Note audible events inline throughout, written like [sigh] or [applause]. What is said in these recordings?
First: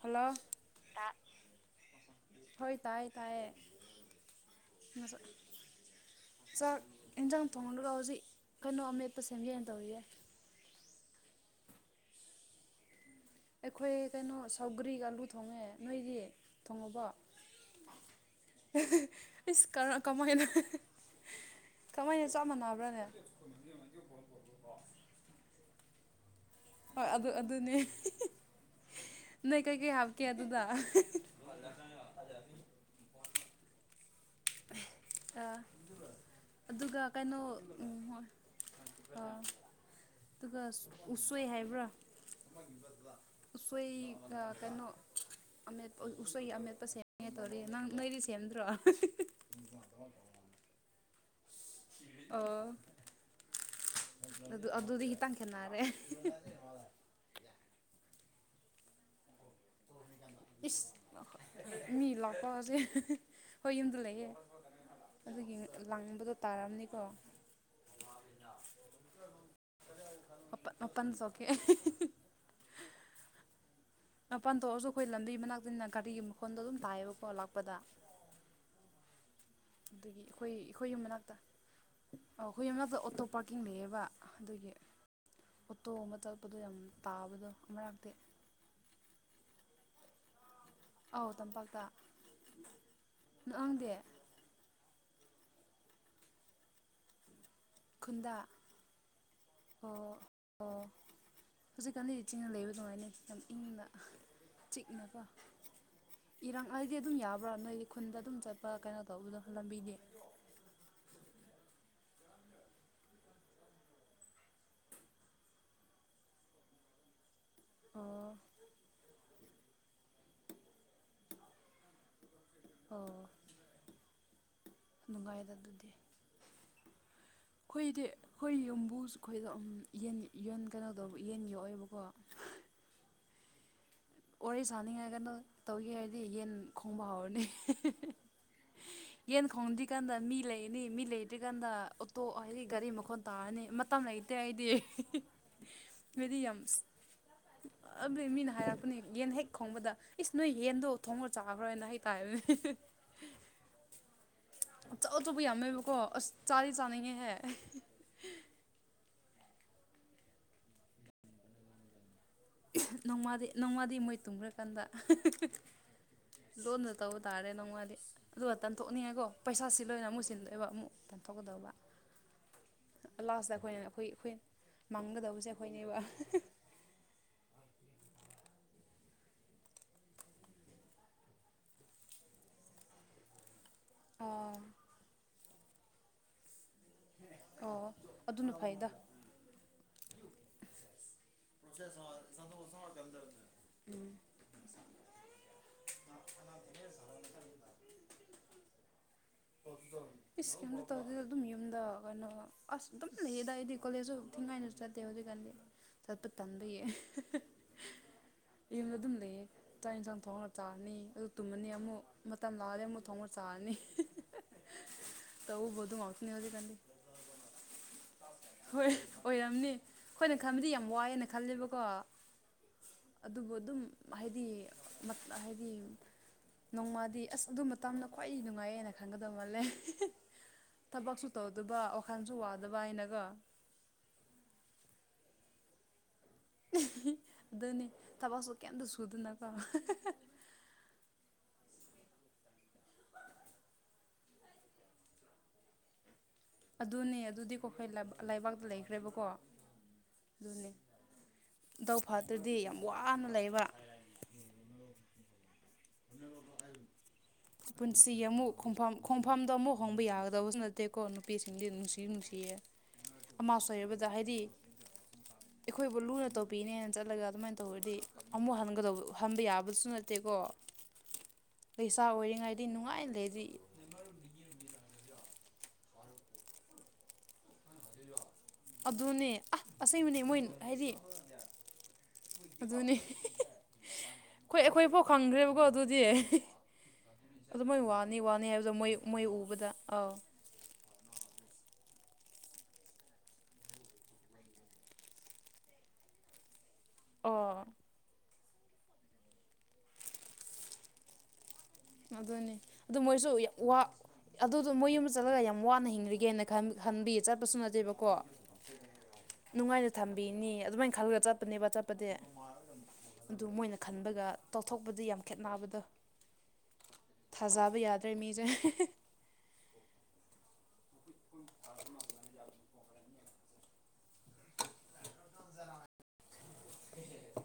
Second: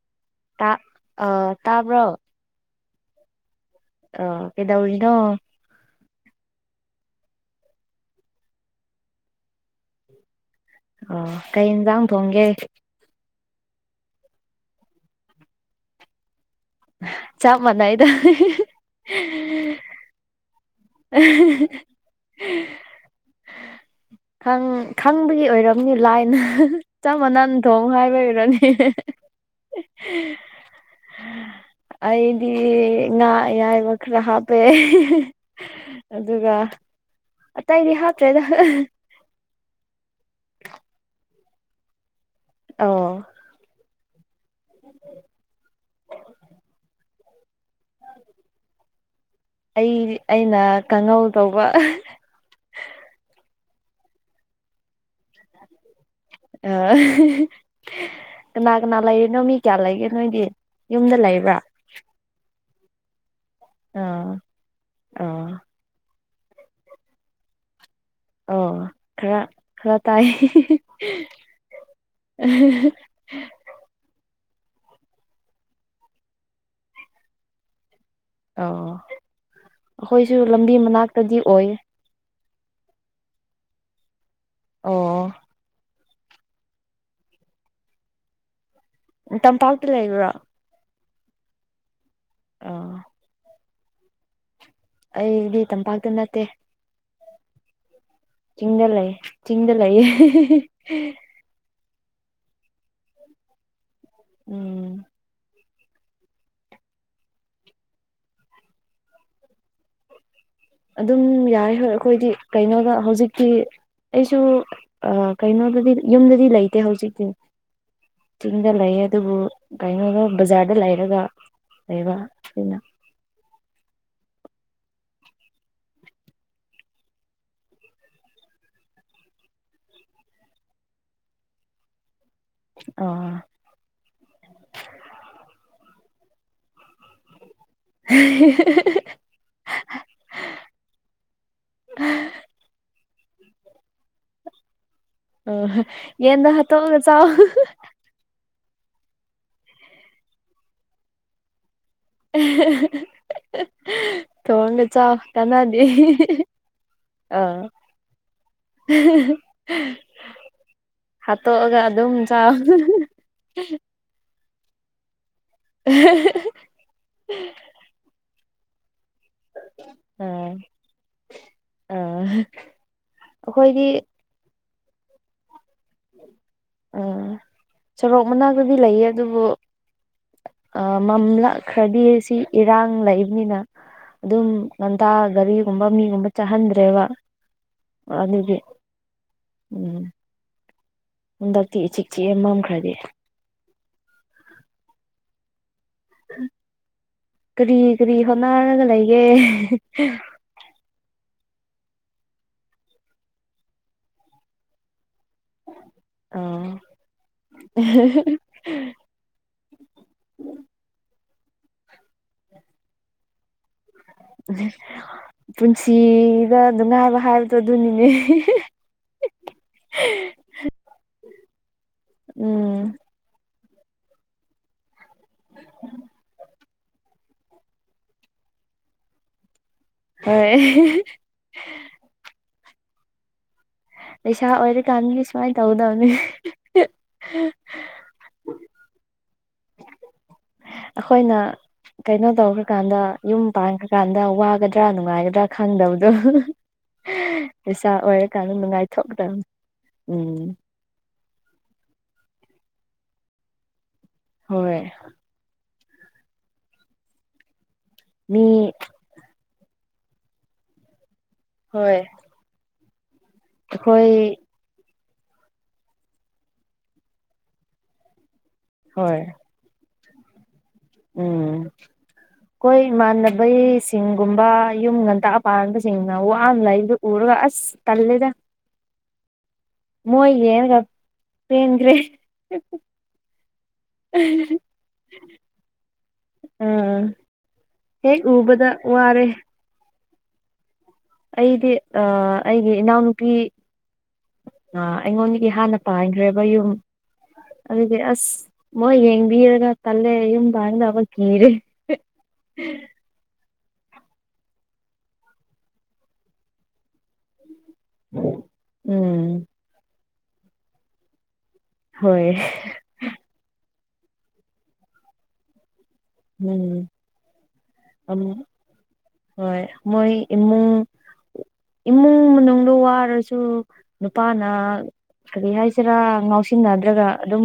hello ꯇꯥ ꯑ ꯇꯥꯕ꯭ꯔꯣ ꯍꯣꯏ ꯇꯥꯏꯌꯦ ꯇꯥꯏꯌꯦ ꯑ ꯀꯩꯗꯧꯔꯤꯅꯣ ꯆꯥꯛ ꯌꯦꯟꯁꯥꯡ ꯊꯣꯡꯒ ꯍꯧꯖꯤꯛ ꯀꯩꯅꯣ ꯑꯃꯦꯠꯄ ꯁꯦꯝꯖꯦꯅ ꯇꯧꯔꯤꯌꯦꯏ ꯑꯣ ꯀꯩ ꯌꯦꯟꯖꯥꯡ ꯊꯣꯡꯒꯦ ꯑꯩꯈꯣꯏ ꯀꯩꯅꯣ ꯁꯧꯒ꯭ꯔꯤ ꯑꯂꯨ ꯊꯣꯡꯉꯦ ꯅꯣꯏꯗꯤ ꯊꯣꯡꯉꯕꯣ ꯆꯞ ꯃꯥꯟꯅꯩꯗ ꯑꯩꯁ ꯀ ꯀꯃꯥꯏꯅ ꯀꯃꯥꯏꯅ ꯆꯞ ꯃꯥꯟꯅꯕ꯭ꯔꯥꯅꯦ ꯈꯪ ꯈꯪꯕꯒꯤ ꯑꯣꯏꯔꯝꯅꯤ ꯂꯥꯏꯅ ꯍꯣꯏ ꯆꯞ ꯑꯗꯨ ꯃꯅꯟ ꯊꯣꯡ ꯍꯥꯏꯕ ꯑꯣꯏꯔꯅꯤ ꯀꯩ ꯀꯩ ꯍꯥꯞꯀꯦ ꯑꯗꯨꯗ ꯉ ꯌꯥꯏ ꯈ꯭ꯔꯍꯥ ꯄꯦ ꯑꯗꯨꯒ ꯀꯩꯅꯣ ꯎ ꯑꯇꯩꯗꯤ ꯍꯣꯏ ꯍꯥꯞꯇ꯭ꯔꯦꯗ ꯑ ꯑꯗꯨꯒ ꯎꯁꯣꯏ ꯍꯥꯏꯕ꯭ꯔꯥ ꯑꯣ ꯑꯩꯣꯏ ꯀꯩꯅꯣ ꯑꯃꯦꯠꯄ ꯎꯁꯣꯏ ꯑꯃꯦꯠꯄ ꯁꯦꯝꯉꯦ ꯇꯧꯔꯤ ꯅꯪ ꯅꯣꯏꯗꯤ ꯁꯦꯝꯗ꯭ꯔꯣ ꯑꯩ ꯑꯩꯅ ꯀꯥꯡꯉꯧ ꯇꯧꯕ ꯑꯥ ꯑꯗꯨ ꯑꯗꯨꯗꯤ ꯍꯈꯤꯇꯥꯡ ꯈꯦꯠꯅꯔꯦ ꯑ ꯀꯅꯥ ꯀꯅꯥ ꯂꯩꯔꯅꯣ ꯃꯤ ꯀꯌꯥ ꯂꯩꯒꯦ ꯅꯣꯏꯗꯤ ꯏꯁ ꯌꯨꯝꯗ ꯂꯩꯕ꯭ꯔꯥ ꯃꯤ ꯂꯥꯛꯄꯁꯦ ꯍꯣꯏ ꯌꯗ ꯑꯥ ꯂꯩꯌꯦꯦ ꯑꯥ ꯑꯗꯨꯒꯤ ꯂꯥꯡꯕꯗꯣ ꯇꯥꯔꯝꯅꯤꯀꯣ ꯑꯣ ꯈꯔ ꯈꯔ ꯇꯥꯏ ꯃꯄ ꯃꯄꯟꯁ ꯑꯣꯀꯦ ꯎ ꯃꯄꯥꯟ ꯊꯣꯛꯑꯁꯨ ꯑꯩꯈꯣꯏ ꯂꯝꯕꯤ ꯃꯅꯥꯛꯇꯅ ꯒꯥꯔꯤꯒꯤ ꯃꯈꯣꯟꯗ ꯑꯗꯨꯝ ꯇꯥꯏꯌꯦꯕꯀꯣ ꯂꯥꯛꯄꯗ ꯑ ꯑꯩꯈꯣꯏꯁꯨ ꯂꯝꯕꯤ ꯃꯅꯥꯛꯇꯗꯤ ꯑꯣꯏ ꯑꯣ ꯑꯩꯈꯣꯏ ꯃꯗ ꯑꯣꯇꯣ ꯄꯥꯔꯀꯤꯡ ꯂꯩꯌꯦꯕ ꯑꯗꯨꯒꯤ ꯑꯣ ꯇꯣꯕ ꯇꯛꯄꯗꯣ ꯌꯥꯝ ꯇꯥꯕꯗꯣ ꯑꯃꯔꯥꯛꯛꯇꯤ ꯎ ꯇꯝꯄꯥꯛꯇ ꯂꯩꯕ꯭ꯔꯣ ꯑꯧ ꯇꯝꯄꯥꯛꯇ ꯑꯥ ꯅꯪꯪꯗꯦ ꯑꯩꯗꯤ ꯇꯝꯄꯥꯛꯇ ꯅꯠꯇꯦ ꯈꯨꯟꯗ ꯆꯤꯡꯗ ꯂꯩ ꯆꯤꯡꯗ ꯑꯣ ꯂꯩꯌꯦ ꯑꯣ ꯍꯧꯖꯤꯛꯀꯥꯟꯗꯤ ꯆꯤꯡꯅ ꯂꯩꯕ ꯑꯗꯨꯃꯥꯏꯅ ꯏꯪꯅ ꯎꯝ ꯤꯛꯅꯕ ꯏꯔꯥꯡ ꯍꯥꯏꯗꯤ ꯑꯗꯨꯝ ꯌꯥꯕ꯭ꯔꯥ ꯅꯣꯏꯗꯤ ꯈꯨꯟꯗ ꯑꯗꯨꯝ ꯆꯠꯄ ꯀꯩꯅꯣ ꯇꯧꯕꯗꯣ ꯂꯝꯕꯤꯗꯤ ꯑꯗꯨꯝ ꯌꯥꯏ ꯍꯣꯏ ꯑꯩꯈꯣꯏꯗꯤ ꯀꯩꯅꯣꯗ ꯍꯧꯖꯤꯛꯇꯤ ꯑꯩꯁꯨ ꯀꯩꯅꯣꯗꯗꯤ ꯌꯨꯝꯗꯗꯤ ꯂꯩꯇꯦ ꯍꯧꯖꯤꯛꯇꯤ ꯑꯣ ꯆꯤꯡꯗ ꯂꯩ ꯑꯗꯨꯕꯨ ꯀꯩꯅꯣꯗ ꯕꯖꯥ꯭ꯔꯗ ꯂꯩꯔꯒ ꯂꯩꯕ ꯁꯤꯅ ꯑꯣ ꯅꯨꯡꯉꯥꯏꯗ ꯑꯗꯨꯗꯤ ꯑꯩꯈꯣꯏꯗꯤ ꯑꯩꯈꯣꯏ ꯌꯨꯝꯕꯨ ꯑꯩꯈꯣꯏꯗꫭ ꯑꯝ ꯌꯦꯟ ꯌꯟ ꯀꯩꯅꯣ ꯇꯧꯕ ꯌꯦꯟ ꯌꯣꯛꯑꯦꯕꯀꯣ ꯑꯥ ꯋꯥꯔꯤ ꯁꯥꯅꯤꯡꯉꯒꯅ ꯇꯧꯒꯦ ꯍꯥꯏꯔꯗꯤ ꯌꯦꯟ ꯈꯣꯡꯕ ꯍꯥꯎꯔꯅꯤ [unintelligible] ꯌꯦꯟ ꯈꯣꯡꯗ꯭ꯔꯤꯀꯥꯟꯗ ꯃꯤ ꯂꯩꯅꯤ ꯃꯤ ꯂꯩꯇ꯭ꯔꯤꯀꯥꯟꯗ ꯑꯣꯇꯣ ꯍꯥꯏꯔꯤ ꯒꯥꯔꯤ ꯃꯈꯣꯟ ꯇꯥꯅꯤ ꯃꯇꯝ ꯂꯩꯇꯦ ꯑꯩꯗꯤ ꯑꯥ ꯌꯦꯟ ꯍꯥꯠꯇꫭꯛꯑꯒ ꯆꯥꯎ ꯑꯗꯨ ꯃꯤꯅ ꯍꯥꯏꯔꯛꯄꯅꯦ ꯌꯦꯟ ꯍꯦꯛ ꯈꯣꯡꯕꯗ ꯏꯁ ꯅꯣꯏ ꯌꯦꯟꯗꯣ ꯊꯣꯡꯉꯒ ꯆꯥꯈ꯭ꯔꯣꯅ ꯍ [unintelligible] ꯊꫭꯡꯉꯒ ꯑꯆꯧ ꯆꯥꯎ ꯑꯆꯧꯕ ꯀꯅꯥꯗꯦ ꯌꯥꯝꯃꯦꯕꯀꯣ ꯑꯁ ꯆꯥꯗꯤ ꯆꯥꯅꯤꯡꯉꯦꯍꯦ ꯑ ꯍꯥꯠꯇꯣꯛꯑꯒ ꯑꯗꯨꯝ ꯆꯥꯎ ꯏꯁ ꯅꯣꯡꯃꯥꯗꯤ ꯅꯣꯡꯃꯥꯗꯤ ꯃꯣꯏ ꯇꯨꯝꯈ꯭ꯔꯀꯥꯟꯗ ꯂꯣꯟꯅ ꯇꯧꯕ ꯇꯥꯔꯦ ꯅꯣꯡꯃꯗꯤ ꯑꯗꯨ ꯇꯥꯟꯊꯣꯛꯅꯤꯡꯉꯦꯀꯣ ꯄꯩꯁꯥꯁꯤ ꯂꯣꯏꯅ ꯑꯃꯨꯛ ꯑꯥ ꯁꯤꯜꯂꯛꯏꯕ ꯑꯃꯨꯛ ꯇꯥꯟꯊꯣꯛꯀꯗꯧꯕ ꯑꯥ ꯂꯥꯁꯇ ꯑꯩꯈꯣꯏꯅ ꯑꯩꯈꯣꯏꯗꯤ ꯑꯩꯈꯣꯏ ꯑꯩꯈꯣꯏ ꯃꯥꯡꯒꯗꯕꯁꯦ ꯑꯩꯈꯣꯏꯅꯦꯕ ꯎꯝ ꯁꯣꯔꯣꯛ ꯃꯅꯥꯛꯇꯗꯤ ꯂꯩꯌꯦ ꯑꯗꯨꯕꯨ ꯃꯝꯂꯛꯈ꯭ꯔꯗꯤ ꯁꯤ ꯏꯔꯥꯡ ꯂꯩꯕꯅꯤꯅ ꯑꯗꯨꯝ ꯑꯥ ꯉꯟꯇꯥ ꯒꯥꯔꯤꯒꯨꯝꯕ ꯃꯤꯒꯨꯝꯕ ꯆꯥꯍꯟꯗ꯭ꯔꯦꯕ ꯑꯣ ꯑꯗꯨꯅ ꯑꯗꯨꯒꯤ ꯐꯩꯗ ꯎꯝ ꯍꯟꯗꯛꯇꯤ ꯏꯆꯤ ꯆꯤꯛꯑꯦ ꯃꯝꯈ꯭ꯔꯗꯤ ꯎꯝ [unintelligible] ꯀꯔꯤ ꯀꯔꯤ ꯍꯣꯠꯅꯔꯒ ꯂꯩꯒꯦ [unintelligible] ꯏꯁ ꯀꯤꯝꯇ ꯇꯧꯗꯦꯗ ꯑꯗꯨꯝ ꯌꯨꯝꯗ ꯀꯩꯅꯣ ꯑꯁ ꯑꯗꯨꯝ ꯂꯩꯌꯦꯗꯥ ꯑꯩꯗꯤ ꯀꯂꯦꯖꯁꯨ ꯊꯤꯡꯉꯥꯏ ꯆꯠꯇꯦ ꯍꯧꯖꯤꯛ ꯀꯥꯟꯗꯤ ꯆꯠꯄ ꯑꯥ ꯇꯥꯟꯕꯒꯤ ꯌꯨꯝꯗ ꯑꯗꯨꯝ ꯂꯩꯌꯦ ꯆꯥꯛ ꯌꯦꯟꯁꯥꯡ ꯊꯣꯡꯉꯒ ꯆꯥꯔꯅꯤ ꯑꯗꯨ ꯇꯨꯝꯃꯅꯤ ꯑꯃꯨꯛ ꯃꯇꯝ ꯂꯥꯛꯑꯗꯤ ꯑꯃꯨꯛ ꯊꯣꯡꯉꯒ ꯆꯥꯔꯅꯤ ꯇꯧꯕꯕꯨ ꯑꯗꯨ ꯉꯥꯛꯇꯅꯤ ꯄꯨꯟꯁꯤꯗ ꯍꯧꯖꯤꯛꯀꯥꯟꯗꯤ ꯅꯨꯡꯉꯥꯏꯕ ꯍꯥꯏꯕꯗꯣ ꯑꯗꯨꯅꯤꯅꯦ ꯍꯣꯏ ꯑꯣꯏꯔꯝꯅꯤ ꯑꯩꯏꯅ ꯈꯟꯕꯗꯤ ꯌꯥꯝ ꯋꯥꯏꯑꯦꯅ ꯈꯜꯂꯦꯕꯀꯣ ꯎꯝ ꯑꯗꯨꯕꯨ ꯑꯗꯨꯝ ꯍꯥꯏꯗꯤ ꯃꯠ ꯍꯥꯏꯗꯤ ꯅꯣꯡꯃꯗꯤ ꯑꯁ ꯑꯗꯨ ꯃꯇꯝꯗꫭ ꯈ꯭ꯋꯥꯏꯗꯒꯤ ꯅꯨꯡꯉꯥꯏꯌꯦꯅ ꯈꯟꯒꯗꯧ ꯃꯥꯜꯂꯦ ꯍꯣꯏ ꯊꯕꯛꯁꯨ ꯇꯧꯗꯕ ꯋꯥꯈꯜꯁꯨ ꯋꯥꯗꯕ ꯍꯥꯏꯅꯀꫭ ꯄꯩꯁꯥ ꯑꯣꯏꯔꯀꯥꯟꯗꯤ ꯁꯨꯃꯥꯏꯅ ꯇꯧꯗꯕꯅꯦ ꯑꯗꯨꯅꯤ ꯊꯕꯛꯁꯨ ꯀꯩꯝꯇ ꯁꯨꯗꯅꯀ ꯑꯩꯈꯣꯏꯅ ꯀꯩꯅꯣ ꯇꯧꯈ꯭ꯔꯀꯥꯟꯗ ꯌꯨꯝ ꯄꯥꯟꯈ꯭ꯔꯀꯥꯟꯗ ꯋꯥꯒꯗ꯭ꯔꯥ ꯅꯨꯡꯉꯥꯏꯒꯗ꯭ꯔꯥ ꯈꯪꯗꯕꯗꯣ ꯑꯗꯨꯅꯦ ꯑꯗꯨꯗꯤꯀꯣ ꯑꯩꯈꯣꯏ ꯂꯩꯁꯥ ꯑꯣꯏꯔꯀꯥꯟꯗ ꯂꯩꯕꯥꯛꯇ ꯂꯩꯈ꯭ꯔꯦꯕꯀꯣ ꯅꯨꯡꯉꯥꯏꯊꯣꯛꯇꯕꯅꯤ ꯎꯝ ꯑꯗꯨꯅꯦ ꯗꯥꯎ ꯐꯠꯇ꯭ꯔꯗꯤ ꯌꯥꯝ ꯋꯥꯅ ꯂꯩꯕ ꯍꯣꯏ ꯄꯨꯟꯁꯤ ꯃꯤ ꯑꯃꯨꯛ ꯈꯣꯡꯐꯝ ꯈꯣꯡꯐꯝꯗꯨ ꯑꯃꯨꯛ ꯍꯣꯡꯕ ꯌꯥꯒꯗꯕꯁꯨ ꯅꯠ ꯇꯦꯀꯣ ꯅꯨꯄꯤꯁꯤꯡꯗꯤ ꯍꯣꯏ ꯅꯨꯡꯁꯤ ꯅꯨꯡꯁꯤꯌꯦ ꯑꯃꯁꯨ ꯍꯥꯏꯔꯕꯗ ꯑꯩꯈꯣꯏ ꯍꯥꯏꯗꯤ ꯑꯩꯈꯣꯏꯕꯨ ꯂꯨꯅ ꯇꯧꯕꯤꯅꯦꯅ ꯆꯠꯂꯒ ꯑꯗꯨꯃꯥꯏꯅ ꯇꯧꯕꯔꯗꯤ ꯑꯃꯨꯛ ꯍꯟꯒ ꯀꯗꯧꯕ ꯍꯣꯏ ꯍꯥꯟꯕ ꯌꯥꯕꯁꯨ ꯅꯠꯇꯦꯀꯣ ꯎꯝ ꯂꯩꯁꯥ ꯑꯣꯏꯔꯤꯉꯩꯗꯤ ꯑꯩꯈꯣꯏ ꯅꯨꯡꯉꯥꯏꯅ ꯂꯩꯔꯤ ꯏꯃꯥꯟꯅꯕ ꯁꯤꯡꯒꯨꯝꯕ ꯌꯨꯝ ꯉꯟꯇ ꯄꯥꯗꯁꯤꯡꯅ ꯑꯟꯂꯥꯏꯟꯗ ꯎꯔꯒ ꯑꯁ ꯇꯜꯂꯦꯗ ꯑꯗꯨꯅꯦ ꯑ ꯑꯁꯦꯡꯕꯅꯦ ꯃꯣꯏ ꯍꯥꯏꯗꯤ ꯄꯦꯟꯈ꯭ꯔꯦ ꯑꯗꯨꯅꯦ ꯑꯩꯈꯣꯏ ꯑꯩꯈꯣꯏꯐꯥꯎ ꯈꯪꯗ꯭ꯔꯦꯕꯀꯣ ꯑꯗꯨꯗꯤ ꯎꯝ ꯑꯗꯨ ꯃꯣꯏ ꯋꯥꯅꯤ ꯍꯦꯛ ꯋꯥꯅꯤ ꯎꯕꯗ ꯍꯥꯏꯕꯗꯣ ꯃꯣꯏ ꯃꯣꯏ ꯋꯥꯔꯦ ꯎꯕꯗ ꯑꯥꯎ ꯑꯩꯗꯤ ꯑꯩꯒꯤ ꯏꯅꯥꯎꯅꯨꯄꯤ ꯑ ꯑꯩꯉꯣꯟꯗꯒꯤ ꯍꯥꯟꯅ ꯄꯥꯟꯈ꯭ꯔꯦꯕ ꯌꯨꯝ ꯑꯣꯥ ꯑꯗꯨꯗꯤ ꯑꯁ ꯃꯣꯏ ꯌꯦꯡꯕꯤꯔꯒ ꯇꯜꯂꯦ ꯌꯨꯝ ꯄꯗꯕ ꯀꯤꯔꯦ ꯑꯗꯅꯤ ꯑꯗꯨ ꯃꯣꯏꯁꯨ ꯋꯥ ꯑꯗꯨꯗꯣ ꯃꯣꯏ ꯌꯨꯝꯗ ꯆꯠꯂꯒ ꯌꯥꯝ ꯋꯥꯅ ꯍꯤꯡꯂꯤꯒꯦꯅ ꯈꯟꯕꯤꯌꯦ ꯆꯠꯄꯁꯨ ꯅꯠꯇꯦ ꯦꯕꯀꯣ ꯎꯝ ꯅꯨꯡꯉꯥꯏꯅ ꯊꯝꯕꯤꯅꯦ ꯑꯗꯨꯃꯥꯏꯅ ꯈꯜꯂꯒ ꯆꯠꯄꯅꯦꯕ ꯆꯠꯄ ꯀꯞꯄꯗ ꯍꯣꯏ ꯑꯗꯨ ꯃꯣꯏꯅ ꯈꯟꯕꯒ ꯇꯧꯊꯣꯛꯄꯗꯤ ꯌꯥꯝ ꯈꯦꯠꯅꯕꯗꯣ ꯎꯝ ꯊꯥꯖꯕ ꯌꯥꯗ꯭ꯔꯦ ꯃꯤꯁꯦ ꯍꯣꯏ ꯃꯣꯏ ꯏꯃꯨꯡ ꯏꯃꯨꯡ ꯃꯅꯨꯡꯗ ꯋꯥꯔꯁꯨ ꯑꯗꯨ ꯅꯨꯄꯥꯅ ꯀꯔꯤ ꯍꯥꯏꯁꯤꯔꯥ ꯉꯥꯎꯁꯤꯟꯅꯗ꯭ꯔꯒ ꯑꯗꯨꯝ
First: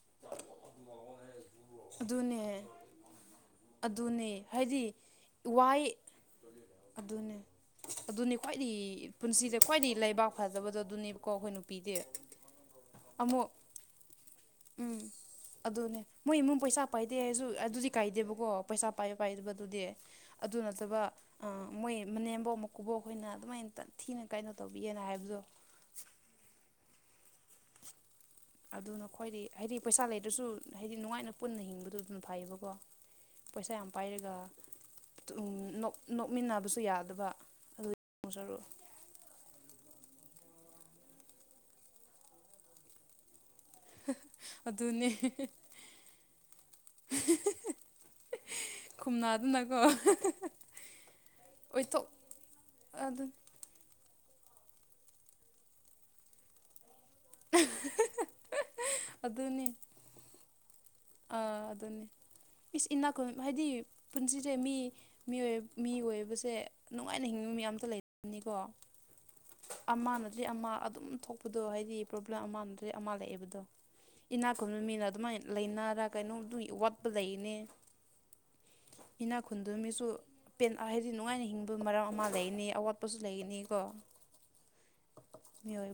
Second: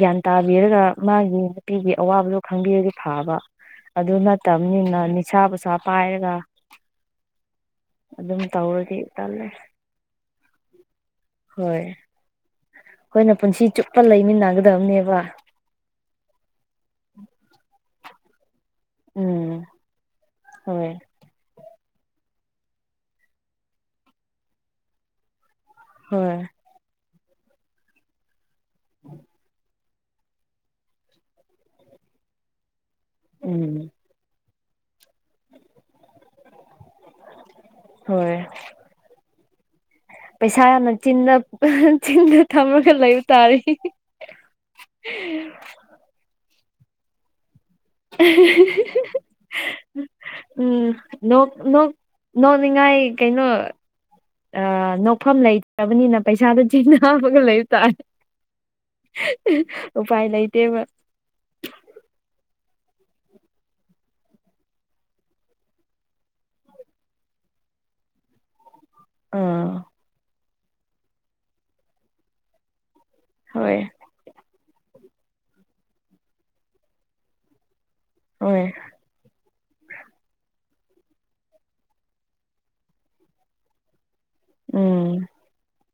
ꯒ꯭ꯌꯥꯟ ꯇꯥꯕꯤꯔꯒ ꯃꯥꯒꯤ ꯅꯨꯄꯤꯒꯤ ꯑꯋꯥꯕꯗꯨꯣ ꯑꯗꯨꯅꯦ ꯈꯪꯕꯤꯔꯒ ꯐꯥꯕ ꯑꯗꯨ ꯑꯗꯨꯅꯦ ꯍꯥꯏꯗꯤ ꯅꯠꯇꯕꯅꯤꯅ ꯅꯤꯁꯥ ꯁꯥ ꯋꯥꯏ ꯄꯥꯏꯔꯒ ꯑꯗꯨꯅꯦ ꯑꯗꯨꯅꯤ ꯑꯗꯨꯝ ꯈ꯭ꯋꯥꯏꯗꯒꯤ ꯇꯧꯔꯗꯤ ꯇꯜꯂꯦ ꯄꯨꯟꯁꯤꯗ ꯈ꯭ꯋꯥꯏꯗꯒꯤ ꯂꯩꯕꯥꯛ ꯐꯖꯕꯗꯣ ꯑꯗꯨꯅꯦꯕꯀꯣ ꯑꯩꯈꯣꯏ ꯍꯣꯏ ꯅꯨꯄꯤꯗꯤ ꯑꯩꯈꯣꯏꯅ ꯑꯃꯨꯛ ꯄꯨꯟꯁꯤ ꯆꯨꯞꯄ ꯎꯝ ꯂꯩꯃꯤꯟꯅꯒꯗꯕꯅꯦꯕ ꯑꯗꯨꯅꯦ ꯃꯣꯏ ꯏꯃꯨꯡ ꯄꯩꯁꯥ ꯄꯥꯏꯗꯦ ꯍꯥꯏꯁꯨ ꯑꯗꯨꯗꯤ ꯀꯥꯏꯗꯦꯕꯀꯣ ꯄꯩꯁꯥ ꯄꯥꯏꯕ ꯎꯝ ꯄꯥꯏꯗꯕꯗꯨꯗꯤ ꯑꯗꯨ ꯍꯣꯏ ꯅꯠꯇꯕ ꯑ ꯃꯣꯏ ꯃꯅꯦꯝꯕꯧ ꯃꯀꯨꯕꯣꯛ ꯑꯩꯈꯣꯏꯅ ꯑꯗꯨꯃꯥꯏꯅ ꯊꯤꯅ ꯀꯥꯏꯩꯅꯣ ꯇꯧꯕꯤꯦꯅ ꯍꯥꯏꯕꯗꯣ ꯍꯣꯏ ꯑꯗꯨꯅ ꯈ꯭ꯋꯥꯏꯗꯤ ꯍꯥꯏꯗꯤ ꯄꯩꯁꯥ ꯂꯩꯗ꯭ꯔꯁꯨ ꯍꯥꯏꯗꯤ ꯅꯨꯡꯉꯥꯏꯅ ꯄꯨꯟꯅ ꯍꯤꯡꯕꯗ ꯑꯗꯨꯝ ꯐꯩꯌꯦꯕꯀꯣ ꯄꯩꯁꯥ ꯎꯝ ꯌꯥꯝ ꯄꯥꯏꯔꯒ ꯅꯣꯛꯃꯤꯟꯅꯕꯁꯨ ꯌꯥꯗ ꯑꯗꯨꯒ ꯑꯗꯨ ꯍꯣꯏ ꯇꯣꯡꯖꯔꯛꯑꯣ ꯄꯩꯁꯥ ꯌꯥꯝꯅ ꯆꯤꯟꯅ ꯆꯤꯟꯅ ꯊꯝꯃꯒ ꯂꯩꯕ ꯇꯥꯔꯦ ꯑꯗꯨꯅꯦ ꯈꯨꯝꯅꯥꯗꯨꯅꯀꯣ ꯎꯝ ꯅꯣꯛ ꯅꯣꯛ ꯅꯣꯛꯅꯤꯡꯉꯥꯏ ꯑꯗꯨ ꯀꯩꯅꯣ ꯑ ꯅꯣꯛꯐꯝ ꯂꯩꯇ꯭ꯔꯕꯅꯤꯅ ꯄꯩꯁꯥꯗ ꯆꯖꯤ ꯑꯃꯒ ꯂꯩꯕ ꯇꯥꯔꯦ ꯑꯗꯨꯅꯤ ꯎꯥꯏ ꯂꯩꯇꯕ ꯑꯥ ꯑꯗꯨꯅꯦ ꯏꯁ ꯏꯅꯥꯈ ꯍꯥꯏꯗꯤ ꯄꯨꯟꯁꯤꯁꯦ ꯃꯤ ꯃꯤ ꯑꯣꯏꯕꯁꯦ ꯅꯨꯡꯉꯥꯏꯅ ꯍꯤꯡꯕ ꯃꯤ ꯑꯇ ꯂꯩꯅꯤꯀꯣ ꯑꯥ ꯑꯃꯅꯗ꯭ꯔꯔꯤ ꯑꯃ ꯑꯗꯨꯝ ꯊꯣꯛꯄꯗꯣ ꯍꯥꯏꯗꯤ ꯄ꯭ꯔꯣꯕ꯭ꯂꯦꯝ ꯑꯃꯅꯗ꯭ꯔꯔꯤ ꯑꯃ ꯂꯩꯑꯕ ꯗꯣ ꯍꯣꯏ ꯏꯅꯥꯛ ꯈꯨꯟꯕ ꯃꯤꯅ ꯑꯗꯨꯃꯥꯏꯅ ꯂꯩꯅꯔ ꯀꯩꯅꯣꯝꯗꯨ ꯋꯥꯠꯄ ꯂꯩꯅꯦ ꯍꯣꯏ ꯏꯅꯥ ꯈꯨꯟꯗ ꯃꯤꯁꯨ ꯄꯦꯟ ꯍꯥꯏꯗꯤ ꯅꯨꯡꯉꯥꯏꯅ ꯍꯤꯡꯕꯒꯤ ꯃꯔꯝ ꯑꯃ ꯂꯩꯅꯤ ꯑꯋꯥꯠꯄꯁꯨ ꯂꯩꯅꯤ ꯀꯣ ꯎꯝ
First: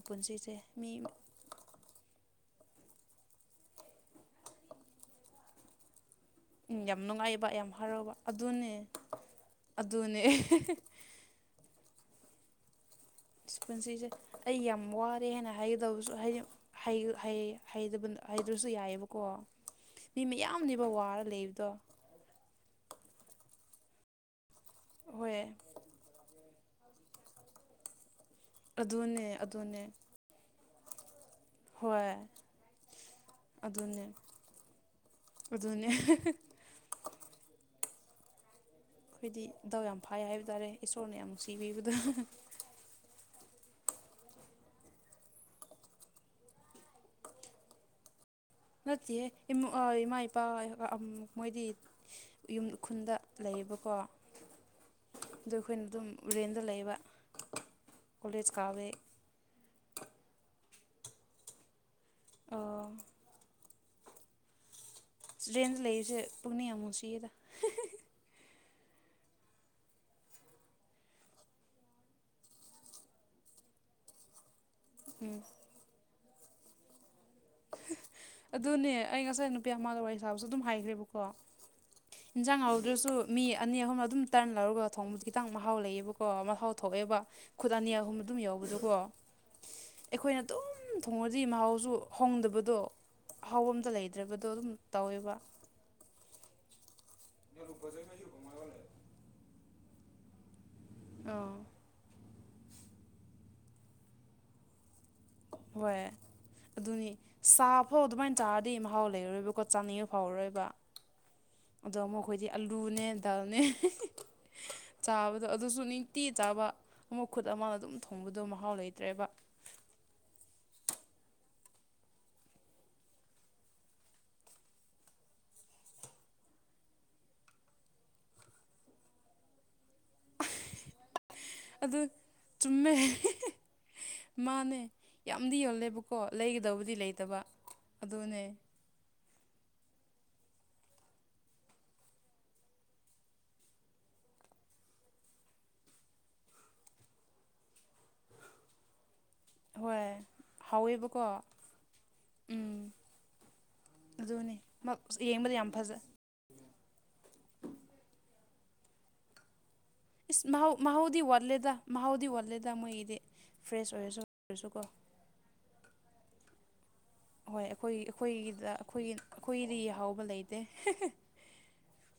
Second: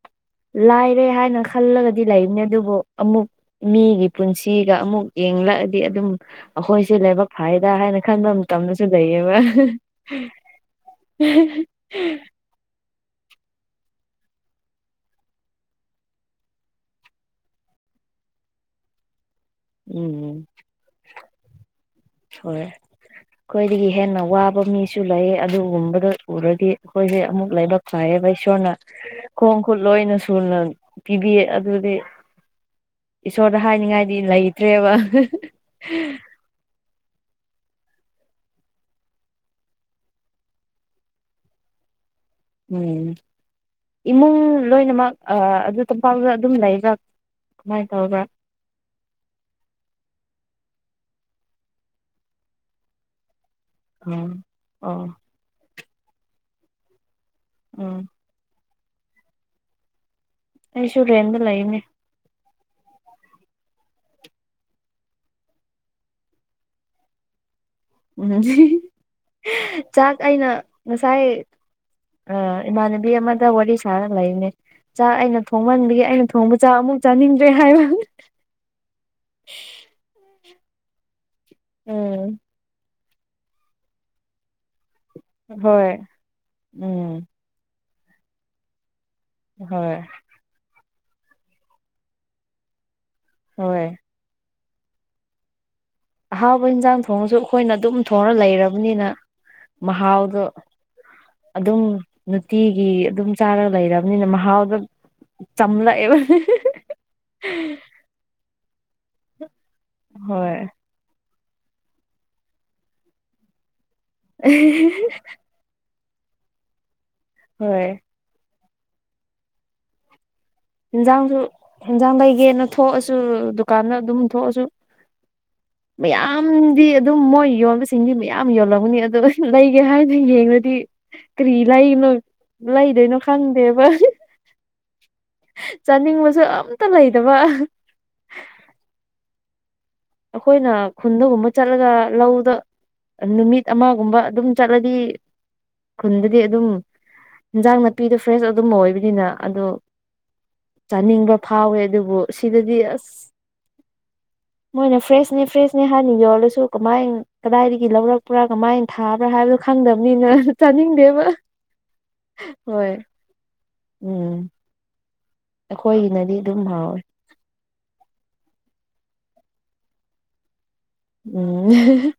ꯄꯨꯟꯁꯤꯁꯦ ꯃꯤ ꯂꯥꯏꯔꯦ ꯍꯥꯏꯅ ꯈꯜꯂꯒꯗꯤ ꯂꯩꯕꯅꯤ ꯑꯗꯨꯕꯨ ꯑꯃꯨꯛ ꯃꯤꯒꯤ ꯄꯨꯟꯁꯤꯒ ꯑꯃꯨꯛ ꯌꯦꯡꯂꯛꯑꯗꯤ ꯑꯗꯨꯝ ꯑꯩꯈꯣꯏꯁꯦ ꯌꯥꯝ ꯂꯥꯏꯕꯛ ꯅꯨꯡꯉꯥꯏꯕ ꯐꯥꯏꯗ ꯌꯥꯝ ꯍꯥꯏꯅ ꯍꯔꯥꯎꯕ ꯈꯟꯕ ꯑꯗꯨꯅꯦ ꯃꯇꯝꯗꯁꯨ ꯂꯩꯌꯦꯕ ꯑꯗꯨꯅꯦ ꯎꯝ ꯄꯨꯟꯁꯤꯁꯦ ꯑꯩ ꯌꯥꯝ ꯋꯥꯔꯦ ꯍꯥꯏꯅ ꯍꯥꯏꯒꯗꯕꯁꯨ ꯍꯥꯏ ꯍꯩꯗ꯭ꯔꯁꯨ ꯌꯥꯏꯑꯕꯀꯣ ꯃꯤ ꯎꯝ ꯃꯌꯥꯝꯅꯦꯕ ꯋꯥꯔ ꯂꯩꯕꯗꯣ ꯍꯣꯏ ꯑꯩꯈꯣꯏꯗꯒꯤ ꯍꯦꯟꯅ ꯋꯥꯕ ꯃꯤꯁꯨ ꯂꯩ ꯍꯣꯏ ꯑꯗꯨꯒꯨꯝꯕꯗ ꯎꯔꯗꯤ ꯑꯩꯈꯣꯏꯁꯦ ꯑꯃꯨꯛ ꯂꯥꯏꯕꯛ ꯐꯥꯏꯌꯦꯕ ꯏꯁꯣꯔꯅ ꯑꯗꯨꯅꯦ ꯈꯣꯡ ꯈꯨꯠ ꯑꯗꯨꯅꯦ ꯂꯣꯏꯅ ꯁꯨꯅ ꯄꯤꯕꯤꯌꯦ ꯑꯗꯨꯗꯤ ꯍꯣꯏ ꯏꯁꯣꯔꯗ ꯑꯗꯨꯅꯦ ꯍꯥꯏꯅꯤꯡꯉꯥꯏꯗꯤ ꯂꯩꯇ꯭ꯔꯦꯕ ꯑꯗꯨꯅꯦ ꯑꯩꯈꯣꯏꯗꯤ ꯗꯥꯎ ꯌꯥꯝ ꯐꯥꯏ ꯍꯥꯏꯕ ꯇꯥꯔꯦ ꯏꯁꯣꯔꯅ ꯌꯥꯝ ꯅꯨꯡꯁꯤꯕꯤꯕꯗ ꯎꯝ ꯏꯃꯨꯡ ꯂꯣꯏꯅꯃꯛ ꯑꯗꯨ ꯇꯣꯝꯄꯥꯛꯗ ꯑꯗꯨꯝ ꯂꯩꯕ꯭ꯔꯥ ꯀꯃꯥꯏꯅ ꯇꯧꯕ꯭ꯔꯥ ꯅꯠꯇꯦ ꯏꯃꯥ ꯏꯄꯥ ꯃꯣꯏꯗꯤ ꯌꯨꯝ ꯎꯈꯨꯟꯗ ꯂꯩꯔꯤꯕ ꯎꯝ ꯑꯣ ꯑꯗ ꯑꯩꯈꯣꯏꯅ ꯑꯗꯨꯝ ꯔꯨꯔꯦꯟꯗ ꯂꯩꯌꯦꯕ ꯎꯝ ꯀꯣꯂꯦꯖ ꯀꯕꯦ ꯑꯩꯁꯨꯨꯔꯦꯟꯅ ꯂꯩꯅꯦ ꯑ ꯗꯦꯟꯗ ꯂꯩꯔꯤꯁꯦ ꯄꯨꯛꯅꯤꯡ ꯌꯥꯝ ꯃꯨꯁꯤꯌꯦꯗ ꯆꯥꯛ ꯑꯩꯅ ꯉꯁꯥꯏ ꯑ ꯏꯃꯥꯟꯅꯕꯤ ꯑꯃꯗ ꯋꯥꯔꯤ ꯁꯥꯔꯒ ꯂꯩꯅꯦ ꯆꯥꯛ ꯎꯝ ꯑꯩꯅ ꯊꯣꯡꯍꯟꯕꯒꯤ ꯑꯩꯅ ꯊꯣꯡꯕ ꯆꯥꯛ ꯑꯃꯨꯛ ꯆꯥꯅꯤꯡꯗ꯭ꯔꯦ ꯍꯥꯏꯕ ꯑꯗꯨꯅꯦ ꯑꯩ ꯉꯁꯥꯏ ꯅꯨꯄꯤ ꯑꯃꯗ ꯋꯥꯔꯤ ꯁꯥꯕꯁꯨ ꯑꯗꯨꯝ ꯍꯥꯏꯈ꯭ꯔꯦꯕꯀꯣ ꯎꯝ ꯏꯟꯖꯥꯡ ꯍ ꯑꯗꯨꯁꯨ ꯃꯤ ꯑꯅꯤ ꯑꯍꯨꯝꯅ ꯑꯗꯨꯝ ꯇꯔꯟ ꯂꯧꯔꯒ ꯊꯣꯡꯕꯁꯨ ꯈꯤꯇꯪ ꯃꯍꯥꯎ ꯍꯣꯏ ꯂꯩꯌꯦꯕꯀꯣ ꯃꯍꯥꯎ ꯊꯣꯛꯑꯦꯕ ꯎꯝ ꯈꯨꯠ ꯑꯅꯤ ꯑꯍꯨꯝꯕ ꯑꯗꯨꯝ ꯌꯥꯎꯕꯗꯀꯣ ꯍꯣꯏ ꯑꯩꯈꯣꯏꯅ ꯇꯨꯝ ꯊꯣꯡꯉꯗꯤ ꯃꯍꯥꯎꯁꯨ ꯍꯣꯡꯗꯕꯗꯣ ꯑꯥꯎꯕ ꯍꯣꯏ ꯑꯝꯗ ꯂꯩꯗ꯭ꯔꯕꯗꯣ ꯑꯗꯨꯝ ꯇꯧꯋꯦꯕ ꯑꯍꯥꯎꯕ ꯌꯦꯟꯁꯥꯡ ꯊꯣꯡꯉꯁꯨ ꯑꯩꯈꯣꯏꯅ ꯑꯗꯨꯝ ꯊꯣꯡꯉ ꯂꯩꯔꯕꯅꯤꯅ ꯃꯍꯥꯎꯗꯣ ꯑꯥ ꯑꯗꯨꯝ ꯅꯨꯡꯇꯤꯒꯤ ꯑꯗꯨꯝ ꯆꯥꯔꯒ ꯂꯩꯔꯕꯅꯤꯅ ꯃꯍꯥꯎꯗ ꯍꯣꯏ ꯑꯗꯨꯅꯤ ꯁꯥꯞ ꯍꯣ ꯑꯗꯨꯃꯥꯏꯅ ꯇꯥꯔꯗꯤ ꯃꯍꯥꯎ ꯂꯩꯔꯣꯏꯕꯀꯣ ꯆꯥꯅꯤꯡꯉ ꯍꯣꯏ ꯐꯥꯎꯔꯔꯣꯏꯕ ꯑꯗꯣ ꯃꯈꯣꯏꯗꯤ ꯑꯂꯨꯅꯦ ꯗꯥꯜꯅꯦ ꯆꯥꯕꯗꯣ ꯑꯗꯨꯁꯨ ꯅꯤꯡꯇꯤ ꯆꯥꯕ ꯑꯃ ꯈꯨꯠ ꯑꯃꯅ ꯍꯣꯏ ꯑꯗꯨꯝ ꯊꯣꯡꯕꯗꯣ ꯃꯍꯥꯎ ꯂꯩꯇ꯭ꯔꯦꯕ ꯌꯦꯟꯖꯥꯡꯁꯨ ꯌꯦꯟꯖꯥꯡ ꯂꯩꯒꯦꯅ ꯊꯣꯛꯑꯁꯨ ꯗꯨꯀꯥꯟꯗ ꯑꯗꯨꯝ ꯊꯣꯛꯑꯁꯨ ꯃꯌꯥꯝꯗꯤ ꯑꯗꯨꯝ ꯃꯣꯏ ꯌꯣꯟꯕꯁꯤꯡꯗꯤ ꯃꯌꯥꯝ ꯌꯣꯜꯂꯝꯒꯅꯤ ꯑꯗꯣ ꯂꯩꯒꯦ ꯍꯥꯏꯗꯨꯅ ꯌꯦꯡꯗꯤ ꯀꯔꯤ ꯑꯗꯨ ꯂꯩꯅꯣ ꯆꯨꯝꯃꯦ ꯂꯩꯗꯣꯏꯅꯣ ꯈꯪꯗꯦꯕ ꯃꯥꯅꯦ ꯌꯥꯝꯗꯤ ꯌꯣꯜꯂꯦꯕꯀꯣ ꯆꯥꯅꯤꯡꯕꯁꯨ ꯑꯝꯇ ꯂꯩꯒꯗꯕꯨꯗꯤ ꯂꯩꯇꯕ ꯑꯗꯨꯅꯦ ꯑꯩꯈꯣꯏꯅ ꯈꯨꯟꯗꯒꯨꯝꯕ ꯆꯠꯂꯒ ꯂꯧꯗ ꯅꯨꯃꯤꯠ ꯑꯃꯒꯨꯝꯕ ꯑꯗꯨꯝ ꯆꯠꯂꯗꯤ ꯈꯨꯟꯗꯗꯤ ꯑꯗꯨꯝ ꯏꯟꯖꯥꯡ ꯅꯥꯄꯤꯗꯣ ꯐ꯭ꯔꯦꯁ ꯑꯗꯨꯝꯕ ꯑꯣꯏꯕꯅꯤꯅ ꯑꯗꯣ ꯍꯣꯏ ꯆꯥꯅꯤꯡꯕ ꯍꯥꯎꯋꯦꯕꯀꯣ ꯐꯥꯎꯋꯦ ꯑꯗꯨꯕꯨ ꯁꯤꯗꯗꯤ ꯑꯁ ꯑꯗꯨꯗꯣꯅꯦ ꯃꯣꯏꯅ ꯐ꯭ꯔꯦꯁꯅꯦ ꯐ꯭ꯔꯦꯁꯅꯦ ꯍꯥꯟꯅ ꯌꯣꯜꯂꯁꯨ ꯀꯃꯥꯏ ꯀꯗꯥꯏꯗꯒꯤ ꯂꯧꯔꯛꯄ꯭ꯔꯥ ꯀꯃꯥꯏꯅ ꯊꯥꯕ꯭ꯔꯥ ꯍꯥꯏꯕꯗꯨ ꯏꯁ ꯃꯍꯥꯎ ꯃꯍꯥꯎꯗꯤ ꯋꯥꯔꯂꯦꯗ ꯃꯍꯥꯎꯗꯤ ꯋꯥꯔꯂꯦꯗ ꯍꯣꯏ ꯃꯣꯏꯒꯤꯗꯤ ꯐ꯭ꯔꯦꯁ ꯑꯣꯏꯔꯁꯨ ꯎꯝ ꯑꯣꯏꯔꯁꯨ ꯀꯣ ꯑꯩꯈꯣꯏꯒꯤꯅꯗꯤ ꯑꯗꯨꯝ ꯍꯥꯎꯋꯦ ꯍꯣꯏ ꯑꯩꯈꯣꯏ ꯑꯩꯈꯣꯏꯒꯤꯗ ꯑꯩꯈꯣꯏ ꯑꯩꯈꯣꯏꯗꯤ ꯌꯥꯍꯥꯎꯕ ꯂꯩꯇꯦ ꯎꯝ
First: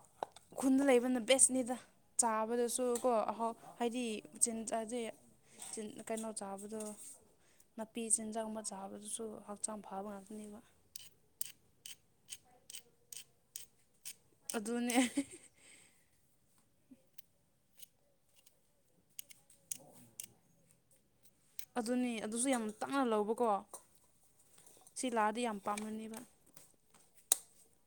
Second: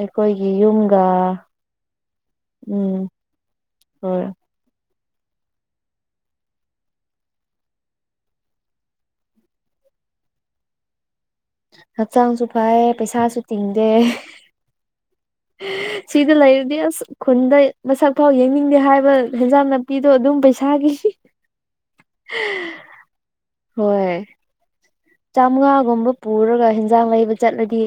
ꯑꯩꯈꯣꯏꯒꯤ ꯈꯨꯟꯗ ꯌꯨꯝꯒ ꯂꯩꯕꯅ ꯕꯦꯁꯅꯤꯗ ꯆꯥꯕꯗꯁꯨ ꯎꯝ ꯀꯣ ꯑꫭꯍꫭ ꯍꯥꯏꯗꯤ ꯍꯣꯏ ꯆꯤꯟ ꯑꯖꯦ ꯆꯤꯟ ꯀꯩꯅꯣ ꯆꯥꯕꯗꯣ ꯅꯥꯄꯤ ꯆꯤꯟꯖꯥꯛ ꯑꯃ ꯆꯥꯕꯗꯨꯁꯨ ꯍꯛꯆꯥꯡ ꯐꯕ ꯉꯥꯛꯇꯅꯦꯕ ꯍꯛꯆꯥꯡꯁꯨ ꯐꯩ ꯄꯩꯁꯥꯁꯨ ꯇꯤꯡꯗꯦ ꯑꯗꯨꯅꯦ ꯁꯤꯗ ꯂꯩꯔꯗꯤ ꯑꯁ ꯈꯨꯟꯗ ꯃꯁꯛ ꯐꯥꯎ ꯌꯦꯡꯅꯤꯡꯗꯦ ꯍꯥꯏꯕ ꯍꯟꯖꯥꯡ ꯅꯥꯄꯤꯗꯣ ꯑꯗꯨꯝ ꯄꯩꯁꯥꯒꯤ ꯑꯗꯨꯅꯤ ꯑꯗꯨꯁꯨ ꯌꯥꯝ ꯇꯥꯡꯅ ꯂꯧꯕꯀꯣ ꯁꯤ ꯂꯥꯛꯑꯗꯤ ꯌꯥꯝ ꯆꯥꯝꯉꯥꯒꯨꯝꯕ ꯄꯥꯝꯅꯅꯦꯕ ꯄꯨꯔꯒ ꯍꯤꯟ ꯍꯟꯖꯥꯡ ꯂꯩꯕ ꯆꯠꯂꯗꯤ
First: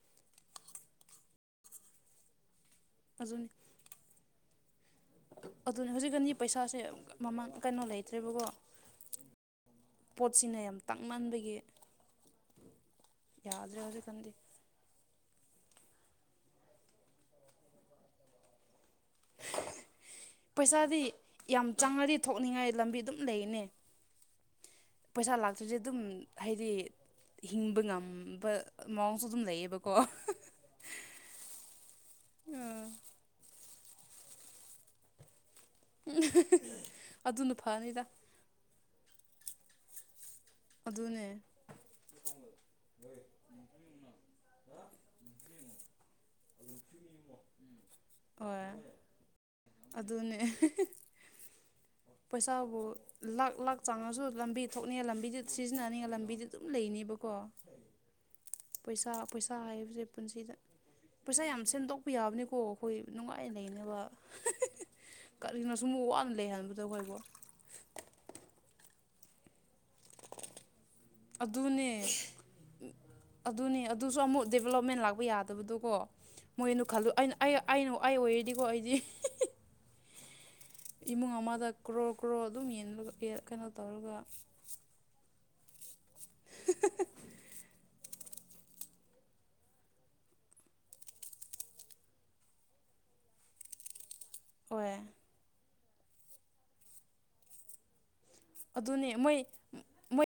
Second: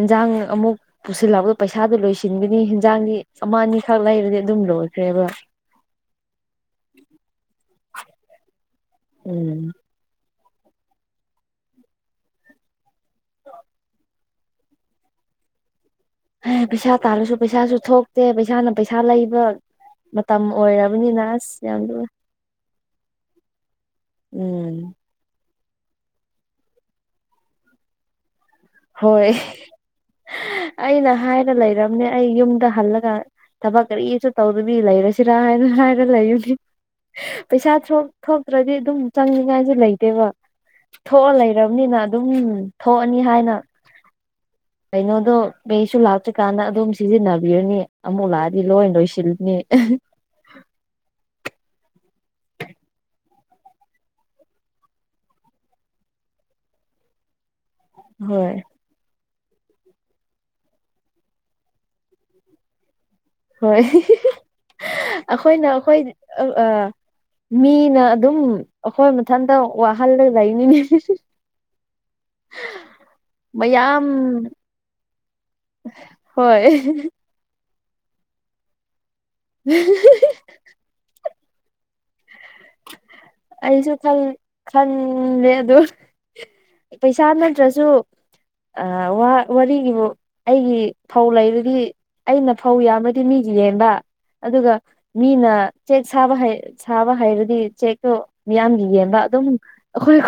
ꯍꯟꯖꯥꯡ ꯑꯃꯨꯛ ꯄꯨꯁꯤꯜꯂꯛꯄꯗ ꯄꯩꯁꯥꯗꯣ ꯂꯣꯏꯁꯤꯟ ꯁꯤꯟꯕꯅꯤ ꯍꯟꯖꯥꯡꯗꯤ ꯑꯗꯨꯅꯤ ꯑꯃ ꯑꯅꯤꯈꯛ ꯂꯩꯕꯗꯤ ꯑꯗꯨꯝ ꯂꯣꯏꯈ꯭ꯔꯦꯕ ꯑꯗꯨꯅꯤ ꯍꯧꯖꯤꯛꯀꯅꯤ ꯄꯩꯁꯥꯁꯦ ꯃꯃꯥꯡ ꯀꯩꯅꯣ ꯂꯩꯇ꯭ꯔꯦꯕꯀꯣ [unintelligible] ꯄꯣꯠꯁꯤꯅ ꯌꯥꯝ ꯇꯥꯡꯃꯟꯕꯒꯤ ꯌꯥꯗ꯭ꯔꯦ ꯍꯧꯖꯤꯛꯀꯥꯟꯗꯤ ꯑꯦ ꯄꯩꯁꯥ ꯇꯥꯜꯂꯁꯨ ꯄꯩꯁꯥꯁꯨ ꯊꯣꯛꯇꯦ ꯄꯩꯁꯥꯅ ꯄꯩꯁꯥ ꯂꯩꯕ ꯃꯇꯝ ꯄꯩꯁꯥꯗꯤ ꯑꯣꯏꯔꯕꯅꯤꯅ ꯑꯁ ꯌꯥꯝ ꯂꯨꯏ ꯆꯪꯉꯗꯤ ꯊꯣꯛꯅꯤꯡꯉꯥꯏ ꯂꯝꯕꯤ ꯑꯗꯨꯝ ꯂꯩꯅꯦ ꯎꯝ ꯄꯩꯁꯥ ꯂꯥꯛꯇ꯭ꯔꯤꯁꯦ ꯑꯗꯨꯝ ꯍꯥꯏꯗꯤ ꯍꯤꯡꯕ ꯉꯝꯕ ꯃꯑꯣꯡꯁꯨ ꯍꯣꯏ ꯑꯗꯨꯝ ꯂꯩꯌꯦꯕꯀꯣ ꯑꯩꯅ ꯍꯥꯏꯔ ꯂꯩꯔꯝꯅꯦ ꯑꯩ ꯌꯨꯝꯗ ꯍꯜꯂꯒ ꯊꯕꯛ ꯀꯔꯤꯁꯨ ꯇꯧꯗꯕꯤ ꯂꯩꯔꯁꯤꯔ ꯍꯥꯏꯅ ꯍꯥꯏꯅ ꯂꯩꯔꯕꯅꯤ ꯑꯗꯨꯅ ꯄꯩꯁꯥ ꯐꯅꯤꯗ ꯊꯣꯛ ꯊꯣꯛꯇ꯭ꯔꯗꯤ ꯑꯗꯨꯝ ꯆꯪꯅꯤꯉꯥꯏꯁꯨ ꯂꯩꯇꯦꯕ ꯑꯗꯨꯅꯦ ꯊꯣꯛꯑ ꯂꯩꯔꯕꯅꯤꯅ ꯑꯗꯨꯝ ꯊꯣꯛꯑꯅꯤ ꯍꯥꯏꯅ ꯑꯗꯨꯅ ꯀꯩꯅꯣꯗꯣ ꯄꯦꯁꯨ ꯂꯥꯛꯇ꯭ꯔꯤꯀꯥꯟꯗ ꯑꯗꯨꯝ ꯁꯤꯖꯤꯟꯅꯕꯤꯔꯅꯤ ꯑꯃꯨꯛ ꯂꯥꯛꯑꯗꯤ ꯍꯣꯏ ꯂꯣꯏ ꯂꯣꯏꯁꯤꯜꯂꯅꯤ ꯑꯗꯨꯅꯦ ꯄꯩꯁꯥꯕꯨ ꯂꯥꯛ ꯂꯥꯛ ꯆꯥꯡꯉꯁꯨ ꯂꯝꯕꯤ ꯊꯣꯛꯅꯤꯡꯉꯥꯏ ꯂꯝꯕꯤꯗ ꯁꯤꯖꯤꯟꯅꯅꯤꯡꯉꯥꯏ ꯂꯝꯕꯤꯗꯤ ꯑꯗꯨꯝ ꯂꯩꯅꯤꯕ ꯀꯣ ꯍꯣꯏ ꯄꯩꯁꯥ ꯄꯩꯁꯥ ꯍꯥꯏꯕꯁꯦ ꯄꯨꯟꯁꯤꯗ ꯄꯩꯁꯥ ꯌꯥꯝ ꯁꯦꯝꯗꯣꯛꯄ ꯌꯥꯕꯅꯤꯀꯣ ꯑꯩꯈꯣꯏ ꯅꯨꯡꯉꯥꯏꯅ ꯍꯣꯏ ꯂꯩꯅꯕ ꯑꯩꯈꯣꯏꯅ ꯀꯔꯤꯅꯣ ꯁꯨꯝꯕꯨ ꯑꯩꯈꯣꯏ ꯋꯥꯅ ꯂꯩꯍꯟꯕꯗꯣ ꯑꯩꯈꯣꯏꯕꯣ ꯃꯤꯅ ꯑꯗꯨꯝ ꯑꯩꯈꯣꯏ ꯃꯊꯟꯇ ꯋꯥꯍꯜꯂꯒ ꯂꯩꯅꯤꯅꯦ ꯑꯗꯨꯅꯦ ꯑꯗꯨꯅꯦ ꯃꯌꯥꯝ ꯑꯗꯨꯁꯨ ꯑꯃꯨꯛ ꯗꯦꯕꯂꯞꯃꯦꯟ ꯂꯥꯛꯄ ꯌꯥꯗꯕꯗꯨꯀꯣ ꯍꯣꯏ ꯃꯣꯏꯅ ꯈꯜꯂꯨ ꯑꯩꯅ ꯑꯩ ꯑꯩꯅ ꯑꯩ ꯑꯣꯏꯔꯗꯤꯀꯣ ꯑꯩꯗꯤ [unintelligible] ꯏꯃꯨꯡ ꯑꯃꯗ ꯀ꯭ꯔꯣ ꯀ꯭ꯔꯣ ꯑꯗꯨꯝ ꯌꯦꯟꯕꯒ ꯑꯩꯁꯨ ꯈꯟ ꯈꯜꯂꯦ ꯑꯗꫭ ꯄꯩꯁꯥ ꯅꯠꯇ꯭ꯔꯁꯨ ꯑꯩ ꯋ ꯋꯥꯔꯤꯒꯤꯕꯨ ꯑꯩꯒꯤ ꯐꯧ ꯂꯩꯔꯗꯤ ꯑꯩꯅ ꯐꯧ ꯌꯥꯝꯕꯗꯤ ꯃꯤꯒꯤ ꯌꯦꯟꯕ ꯑꯗꯨꯒ ꯍꯣꯏ ꯃꯤꯅ ꯆꯦꯛ ꯁꯥꯕ ꯍꯩ ꯁꯥꯕ ꯍꯩꯔꯗꯤ ꯆꯦꯛꯇꯣ ꯃꯤꯌꯥꯝꯒꯤ ꯑꯗꯨꯅꯦ ꯌꯦꯟꯕ ꯃꯣꯏ ꯑꯗꯨꯝ ꯑꯩꯈꯣꯏ ꯃꯣꯏ